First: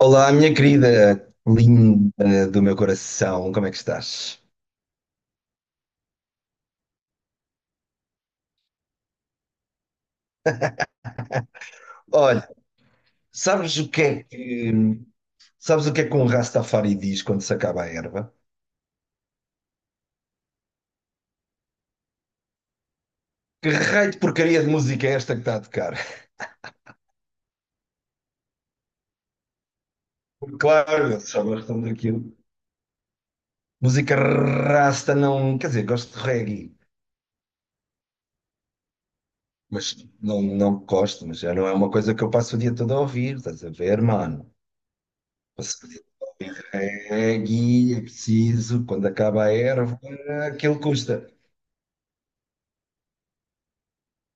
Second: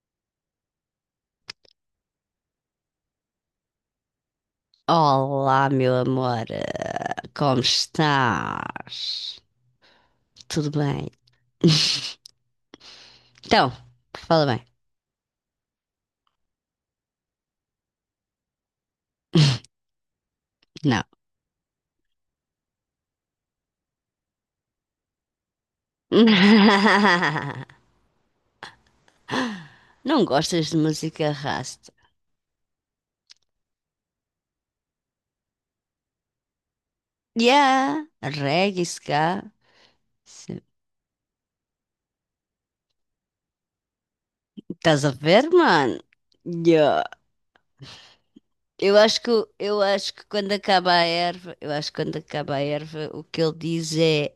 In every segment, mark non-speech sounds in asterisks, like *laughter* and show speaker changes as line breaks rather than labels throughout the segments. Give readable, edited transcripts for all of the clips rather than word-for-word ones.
Olá, minha querida, linda do meu coração, como é que estás?
Olá, meu amor, como estás? Tudo bem? *laughs*
Olha,
Então,
sabes o que é
fala bem.
que, sabes o que é que um Rastafari diz quando se acaba a erva?
Não.
Que raio de porcaria de música é esta que está a tocar?
*laughs* Não
*laughs*
gostas de
Claro, eles
música
só gostam
rasta?
daquilo. Música rasta não, quer dizer, gosto de reggae,
Yeah, reggae, ska.
mas não,
Sim.
não gosto, mas já não é uma coisa que eu passo o dia todo a ouvir, estás a ver, mano?
Estás a ver,
Passo o
mano?
dia-
Yeah.
Reggae é preciso,
Eu
quando
acho que,
acaba a erva, aquilo custa.
eu acho que quando acaba a erva, o que ele diz é:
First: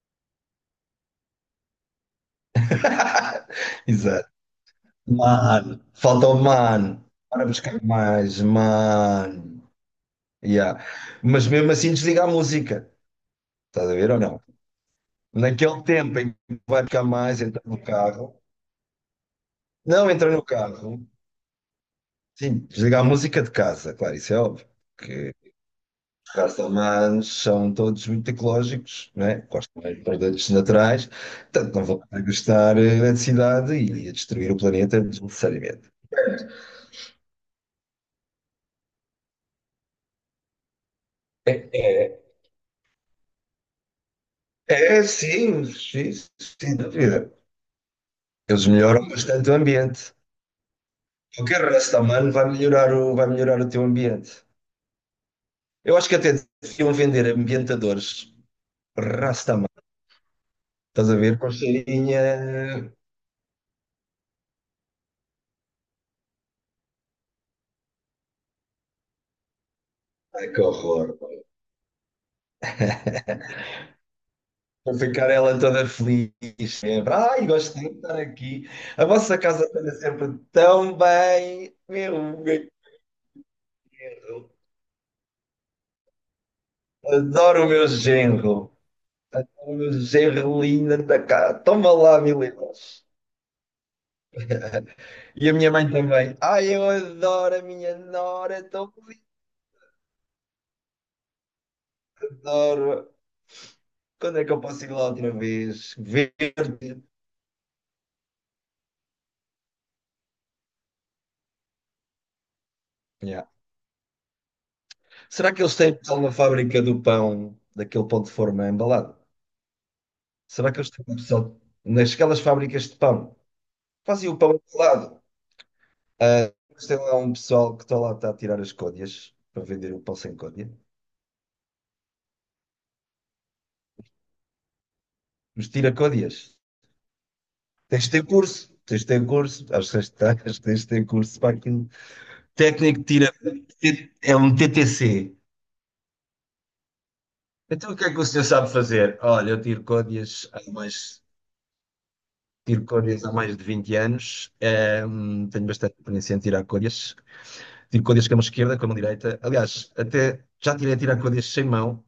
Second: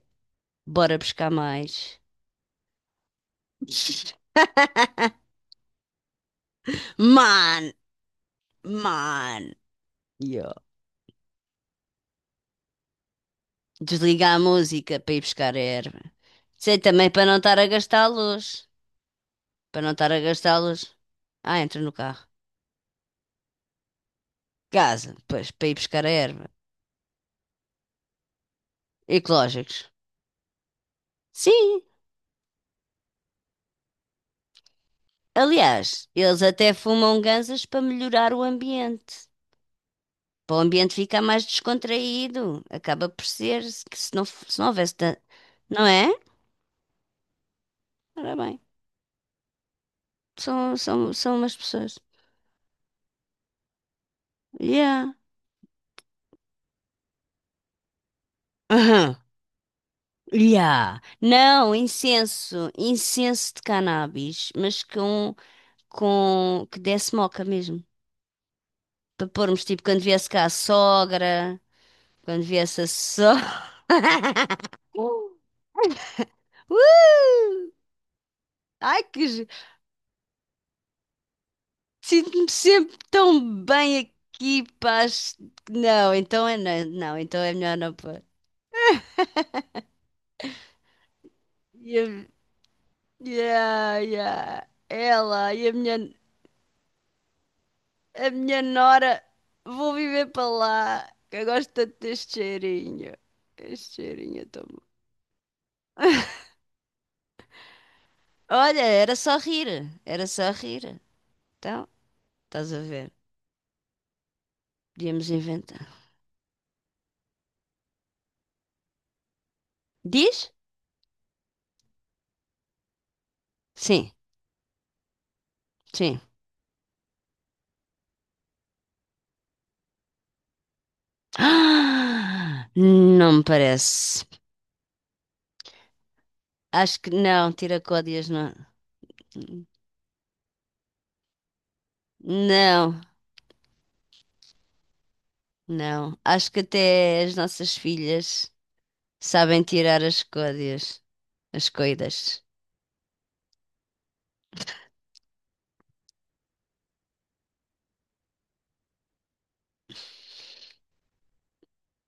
bora buscar mais.
*laughs* Exato.
*laughs*
Mano, falta o mano para
Man,
buscar mais,
man.
mano.
Yeah.
Yeah. Mas mesmo assim desliga a música. Estás a ver ou
Desliga
não?
a música para ir buscar a
Naquele
erva.
tempo em que
Sei
vai buscar
também para não
mais,
estar
entra
a
no
gastar a
carro.
luz. Para não estar
Não
a
entra no
gastar a luz.
carro.
Ah, entra no carro.
Sim, desliga a música de casa, claro, isso é óbvio.
Casa,
Que
pois, para ir buscar a
os
erva.
castelmanos são todos muito ecológicos, né? Gostam
Ecológicos.
mais de produtos naturais, portanto
Sim,
não vão gastar eletricidade e a destruir o planeta desnecessariamente.
aliás, eles até fumam ganzas para melhorar o ambiente. Para o ambiente ficar mais
É, é,
descontraído. Acaba por ser que se não houvesse
é,
tanto.
sim,
Não é?
sim, sim, sem dúvida.
Ora bem,
Eles melhoram bastante o ambiente.
são umas
Qualquer
pessoas.
raça humana vai melhorar o teu ambiente.
Yeah.
Eu acho que até deviam vender ambientadores
*laughs*
Rastaman.
Yeah.
Estás a ver? Com
Não,
cheirinha.
incenso de cannabis, mas com que desse moca mesmo. Para pormos tipo
Ai, que horror.
quando viesse a sogra. *laughs*
Para ficar ela toda feliz. Sempre. Ai,
Uh!
gosto de estar aqui.
Ai,
A vossa casa está sempre tão bem. Meu,
sinto-me
meu
sempre tão bem
genro.
aqui, paz. Não, então é não, então é
Adoro o
melhor
meu
não pôr.
genro. Adoro o meu genro lindo. Toma
E
lá,
a-
mil euros.
Yeah, yeah.
E
Ela
a
e
minha
a
mãe
minha.
também. Ai, eu adoro a minha
A
nora,
minha
é tão linda,
nora, vou viver para lá, que eu gosto tanto deste
adoro.
cheirinho. Este
Quando
cheirinho
é
é
que eu
tão bom.
posso ir lá outra vez?
*laughs*
Verde.
Olha, era só rir. Então, estás a ver,
Yeah.
podíamos
Será que eles
inventar.
têm pessoal na fábrica do pão, daquele pão de forma embalado?
Diz?
Será que eles têm pessoal nasquelas fábricas de pão?
Sim,
Fazem o pão embalado.
sim. *gasps*
Ah, mas tem lá um pessoal que está a tirar as côdeas para vender o pão sem côdea.
Ah, não me parece.
Mas tira côdeas.
Acho que não,
Tens de ter
tiracódias não.
curso. Tens de ter curso. Acho que tens de ter curso para aquilo.
Não,
Técnico tira. É um TTC.
não. Acho que até as nossas
Então o que é que o senhor
filhas
sabe fazer? Olha, eu
sabem
tiro
tirar as
códias há
códias,
mais,
as coidas.
tiro códias há mais de 20 anos. Tenho bastante experiência em tirar códias. Tiro códias com a mão esquerda, com a mão direita. Aliás, até já tirei a tirar códias sem mão.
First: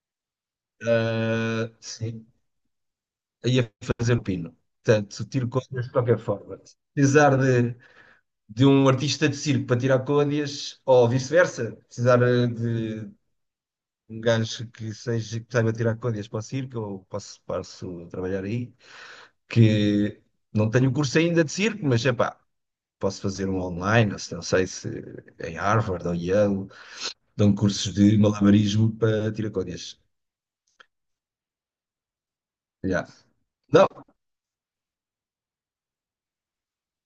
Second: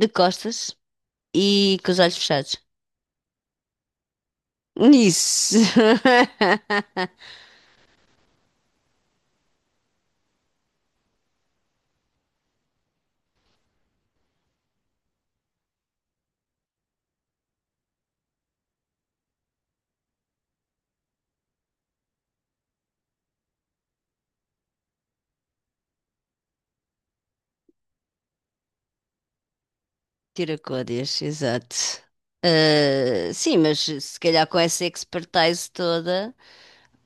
De costas. E com os olhos
Sim.
fechados.
Aí a fazer o pino. Portanto, tiro
Isso.
códias de qualquer forma.
*laughs*
Precisar de um artista de circo para tirar códias, ou vice-versa, precisar de um gajo que seja, que saiba tirar contas para o circo, eu posso a trabalhar aí, que não tenho curso ainda de circo, mas é pá, posso fazer um online, ou se não sei se em Harvard ou Yale, dão cursos de malabarismo para tiracódias.
Tiracórias, exato.
Já.
Ah, sim, mas
Não,
se calhar com essa expertise toda,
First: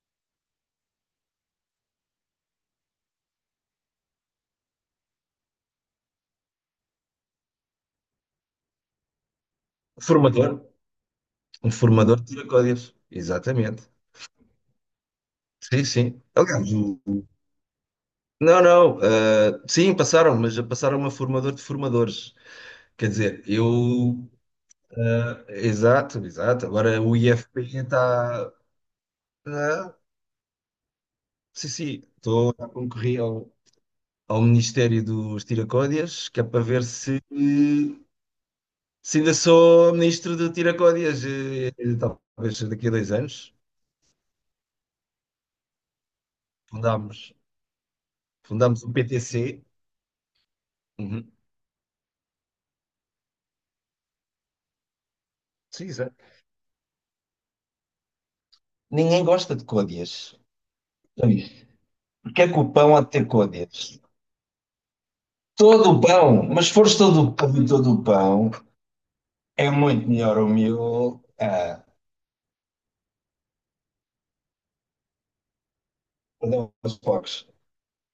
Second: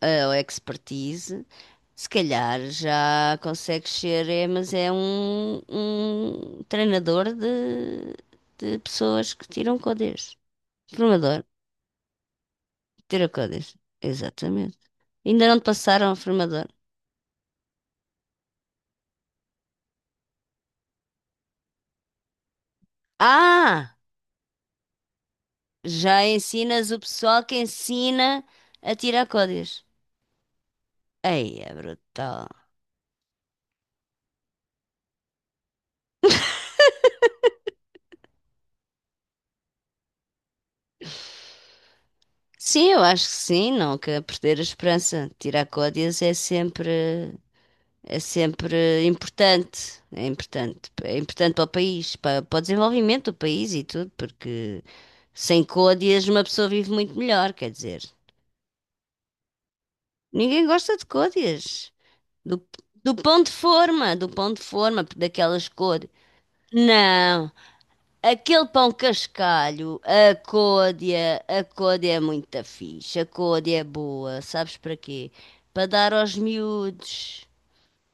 ah, ou expertise, se calhar já consegues ser, é, mas é um treinador de pessoas que tiram códigos.
formador,
Formador,
um formador de tiracódias,
tira códigos.
exatamente.
Exatamente. Ainda não te
Sim,
passaram a
sim.
formador.
Aliás, não, não, sim, passaram, mas já passaram a formador de formadores. Quer dizer,
Ah!
eu
Já
Exato, exato.
ensinas o
Agora o
pessoal que
IFP
ensina
está.
a tirar códigos.
ah,
Aí
sim,
é
sim,
brutal.
estou a concorrer ao Ministério dos Tiracódias, que é para ver se ainda sou ministro do Tiracódias. Talvez daqui a
Sim, eu
dois
acho que
anos
sim, não quero perder a esperança. Tirar códigos
fundamos,
é
fundamos o
sempre
PTC.
importante. É importante. É
Uhum.
importante para o país, para o desenvolvimento do país e tudo, porque sem
Sim, exato.
códigos uma pessoa vive muito melhor, quer dizer.
Ninguém gosta de códias.
Ninguém gosta de
Já viste?
códigos.
Porque é que
Do,
o pão há de
do
ter
pão de
códias?
forma, daquelas
Todo o
cores.
pão, mas se fores
Não,
todo o pão,
aquele pão
é
cascalho,
muito
a
melhor o meu.
côdea, a
Ah,
côdea é muito fixe, a côdea é boa, sabes para quê? Para dar aos
perdão, aos
miúdos,
poucos.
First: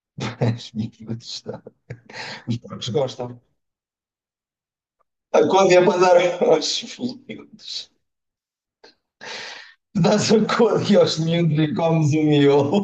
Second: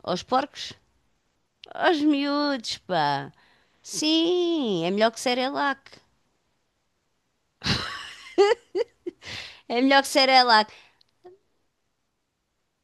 aos
Os
porcos?
miúdos, tá.
Aos
Os
miúdos,
porcos
pá.
gostam.
Sim, é melhor que
A Códia é
Cerelac.
para dar aos miúdos.
É melhor
Tu
que
dás a
Cerelac.
Códia aos miúdos e comes o miolo.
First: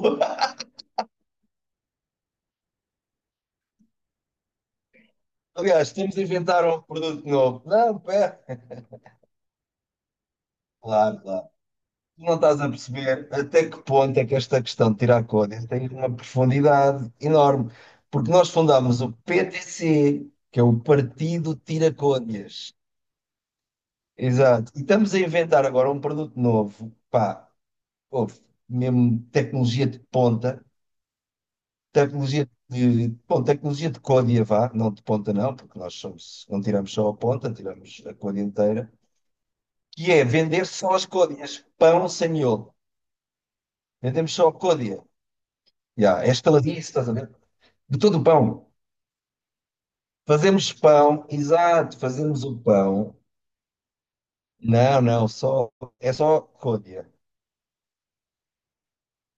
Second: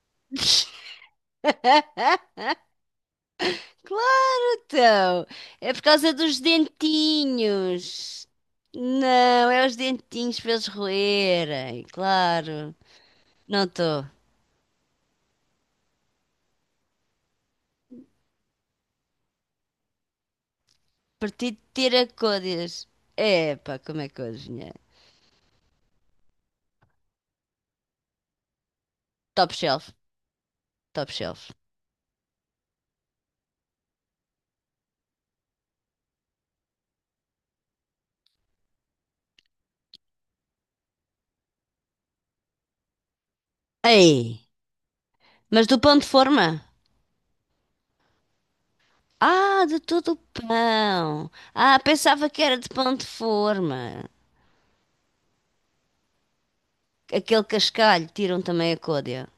Claro, que não.
*laughs*
É por
Aliás,
causa
temos de
dos
inventar um produto novo. Não,
dentinhos.
pera.
Não, é os dentinhos para eles
Claro, claro.
roerem,
Tu não estás a
claro.
perceber
Não
até que
estou.
ponto é que esta questão de tirar Códia tem uma profundidade enorme. Porque nós fundámos o PTC, que é o Partido
Partido de ter
Tira
a côdeas.
Códias.
Epá, como é que eu
Exato.
adivinhei?
E estamos a inventar agora um produto novo. Pá, ouve, mesmo
Top
tecnologia
shelf,
de ponta.
top shelf.
Tecnologia de côdea, vá, não de ponta não, porque nós somos, não tiramos só a ponta, tiramos a côdea inteira, que é vender só as côdeas, pão sem miolo. Vendemos
Ei,
só a côdea.
mas do pão de
Já, é
forma?
estaladiço, estás a ver? De todo o pão.
Ah, de todo o
Fazemos pão,
pão. Ah,
exato,
pensava que
fazemos
era
o
de pão de
pão.
forma.
Não, não, só, é só côdea.
Aquele cascalho, tiram também a côdea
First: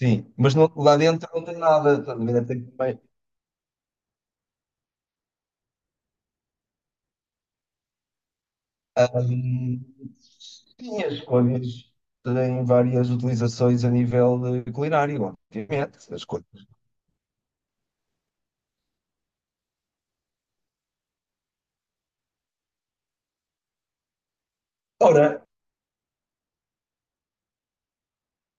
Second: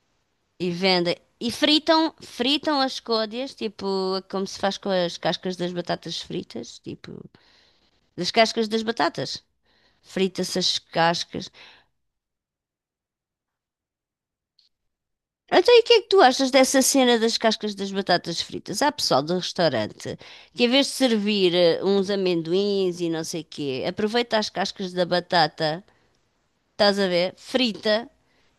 Sim, mas
e
lá
vendem.
dentro não
E
tem nada,
fritam,
estás a ver?
fritam as côdeas, tipo, como se faz com as cascas das batatas fritas, tipo, das cascas das batatas.
Ahm,
Frita-se as
Sim, as
cascas.
coisas têm várias utilizações a nível de culinário,
Então, e o que é que
obviamente.
tu
As coisas.
achas dessa cena das cascas das batatas fritas? Há pessoal do restaurante que, em vez de servir uns amendoins e não sei quê, aproveita as cascas da
Ora,
batata, estás a ver, frita,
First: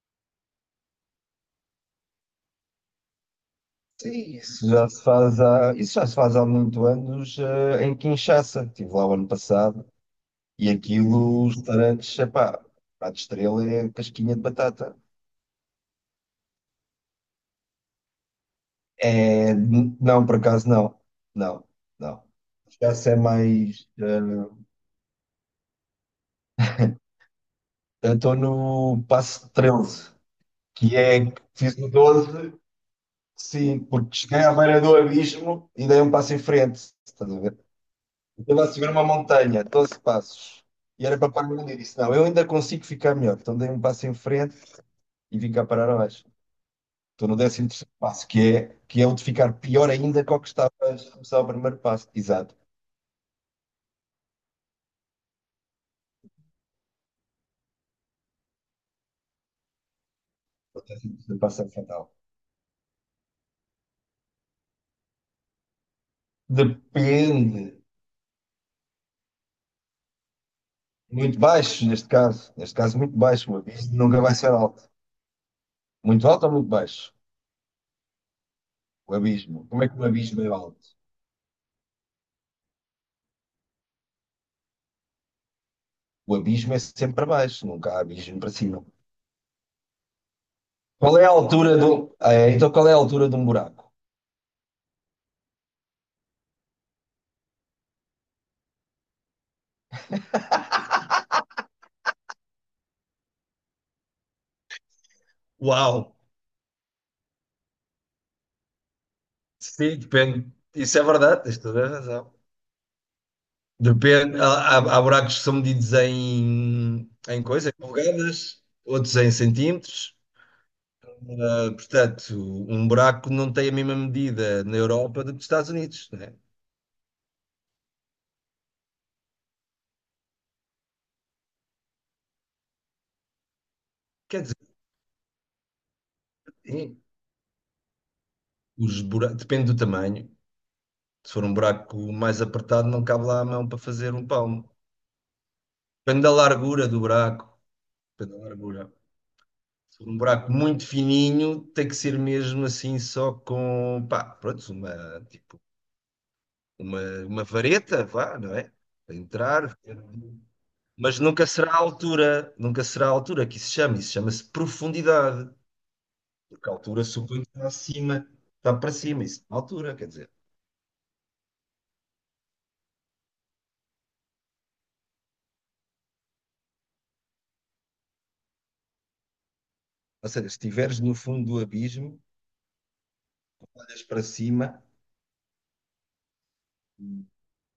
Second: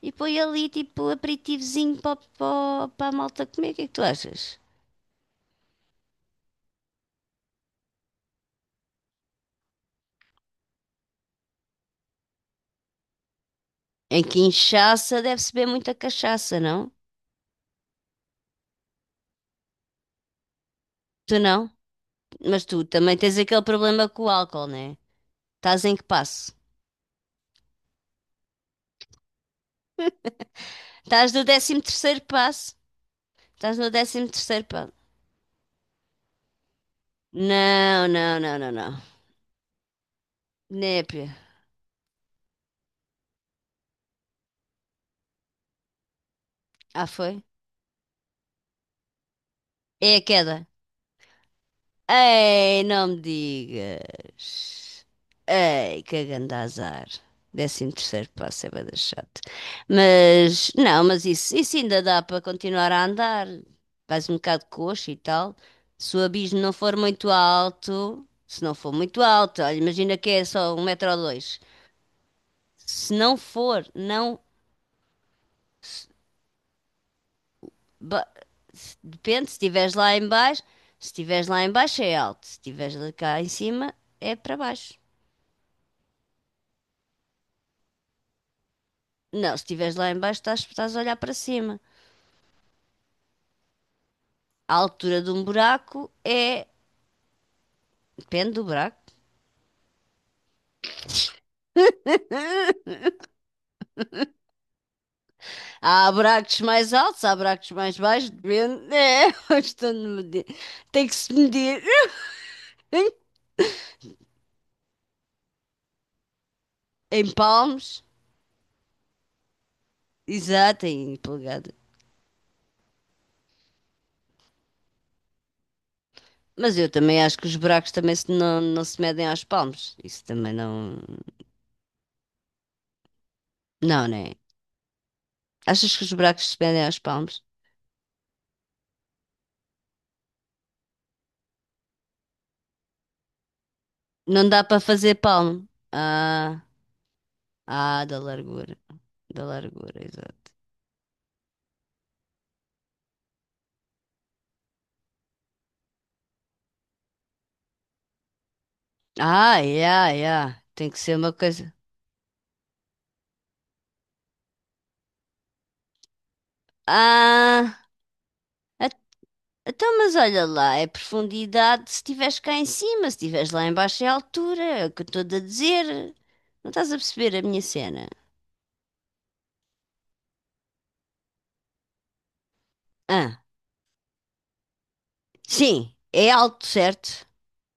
e põe ali tipo aperitivozinho para a malta comer. O que é que tu
sim,
achas?
isso já se faz há muito anos, em Kinshasa. Estive lá o ano passado e aquilo, os restaurantes, epá, a de estrela é
Em
casquinha
que
de batata.
inchaça deve-se beber muita cachaça, não?
É, não, por acaso não.
Tu
Não,
não?
não.
Mas tu
Kinshasa é
também tens aquele
mais.
problema com o álcool, né? Estás em que passo?
Eu estou no passo 13 que é,
Estás no
fiz
décimo
o
terceiro
12.
passo. Estás
Sim,
no
porque
décimo
cheguei à
terceiro
beira
passo.
do abismo e dei um passo em frente. Estás a ver?
Não, não,
Eu
não,
estava
não,
a subir
não.
uma montanha, 12 passos. E era para
Népia.
parar ali. E disse: não, eu ainda consigo ficar melhor. Então dei um passo em frente e vim cá parar abaixo.
Ah,
Estou no
foi?
décimo º passo, que é, o de ficar pior
É a
ainda que o que
queda.
estava a começar o primeiro passo. Exato.
Ei, não me digas. Ei, que grande azar. 13.º passo é bué da chato. Mas,
O
não, mas
primeiro
isso,
passo é
isso ainda
fatal.
dá para continuar a andar. Vais um bocado coxo e tal.
Depende.
Se não for muito alto, olha, imagina que é só um metro ou
Muito
dois.
baixo, neste caso. Neste caso,
Se
muito
não
baixo. O
for,
abismo nunca vai
não.
ser alto. Muito alto ou muito baixo?
Ba-
O
Depende, se
abismo. Como é
estiveres
que um
lá em
abismo é
baixo,
alto?
se estiveres lá em baixo é alto, se estiveres lá cá em cima é para baixo.
O abismo é sempre para baixo, nunca há abismo para cima.
Não, se estiveres lá em baixo estás a olhar
Qual é a
para
altura
cima.
do. É, então, qual é a altura de um buraco?
A altura de um buraco é... Depende do buraco.
Uau!
Há buracos mais altos, há buracos mais baixos, depende. É, *laughs* estou
Sim,
de medir.
depende. Isso é
Tem que se
verdade, tens
medir
toda a razão.
*laughs*
Depende. Há buracos que são medidos em,
em
em coisas, em
palmos,
polegadas, outros em centímetros.
exato, em
Ah,
polegada.
portanto, um buraco não tem a mesma medida na Europa do que nos Estados Unidos, né?
Mas eu também acho que os buracos também não se medem aos palmos. Isso também não... Não, né?
Quer dizer,
Achas que os buracos se pendem aos
sim,
palmos?
os buracos, depende do tamanho. Se for um buraco mais apertado, não cabe lá a mão para fazer um
Não dá
palmo.
para fazer palmo.
Depende da
Ah,
largura do buraco.
ah, da
Pedro
largura.
largura.
Da
Se
largura,
for um
exato.
buraco muito fininho, tem que ser mesmo assim só com, pá, pronto, uma, tipo, uma vareta, vá, não é? Para
Ah,
entrar.
yeah, yeah. Tem que ser
Mas
uma coisa.
nunca será a altura que isso se chama, isso chama-se profundidade. Porque a altura supõe que está
Ah,
acima, está
a-
para cima, isso é altura,
então,
quer
mas
dizer.
olha lá, é profundidade se estiveres cá em cima, se estiveres lá em baixo é altura, é o que eu estou a dizer. Não estás a perceber a minha cena?
Ou seja, se estiveres no fundo do abismo,
Ah,
olhas para cima,
sim, é alto, certo?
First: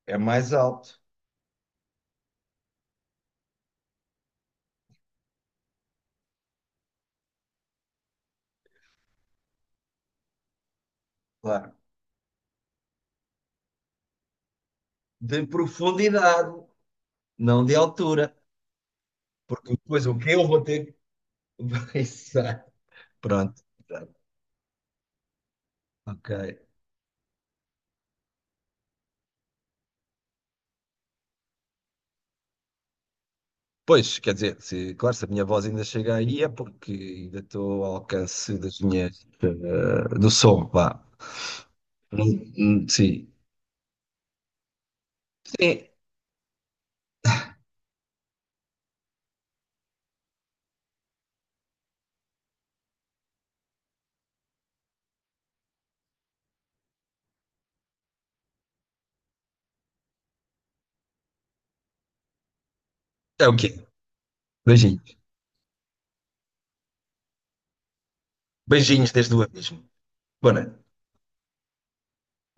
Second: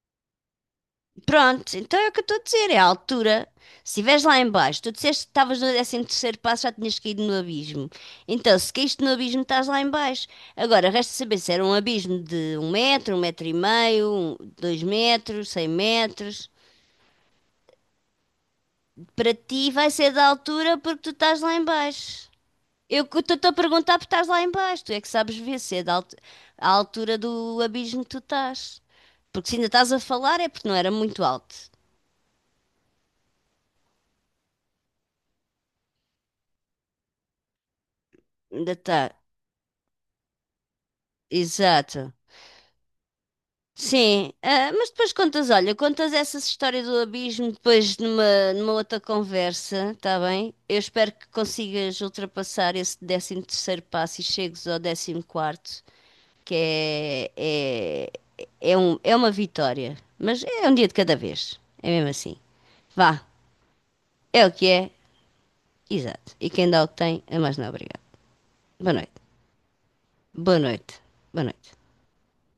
é mais alto,
Pronto, então é o que eu estou a dizer, é a altura. Se estiveres lá em baixo, tu disseste que estavas no 13.º passo, já tinhas caído no abismo. Então, se caíste no abismo, estás lá em baixo. Agora, resta saber se era um
claro.
abismo de um metro e meio, dois
De
metros, 100 metros.
profundidade, não de altura.
Para ti
Porque
vai
depois
ser
o
da
que eu vou
altura
ter
porque tu estás lá em
*laughs*
baixo.
Exato.
Eu que estou-te a
Pronto.
perguntar porque
Exato.
estás lá em baixo. Tu é que sabes ver se é
Ok.
a altura do abismo que tu estás. Porque se ainda estás a falar é porque não era muito alto.
Pois, quer dizer, se, claro, se a minha voz ainda chega aí é porque ainda estou ao alcance
Ainda está.
do som, vá.
Exato.
Sim.
Sim, ah, mas depois contas, olha,
Sim.
contas essas histórias do abismo depois numa outra conversa, tá bem? Eu espero que consigas ultrapassar esse 13.º passo e chegues ao 14.º, que é uma vitória, mas é um dia de cada vez, é mesmo assim. Vá,
É o quê?
é o que é,
Beijinhos.
exato. E quem dá o que tem é mais não obrigado. Boa noite,
Beijinhos desde o abismo. Boa
boa
noite.
noite, boa noite.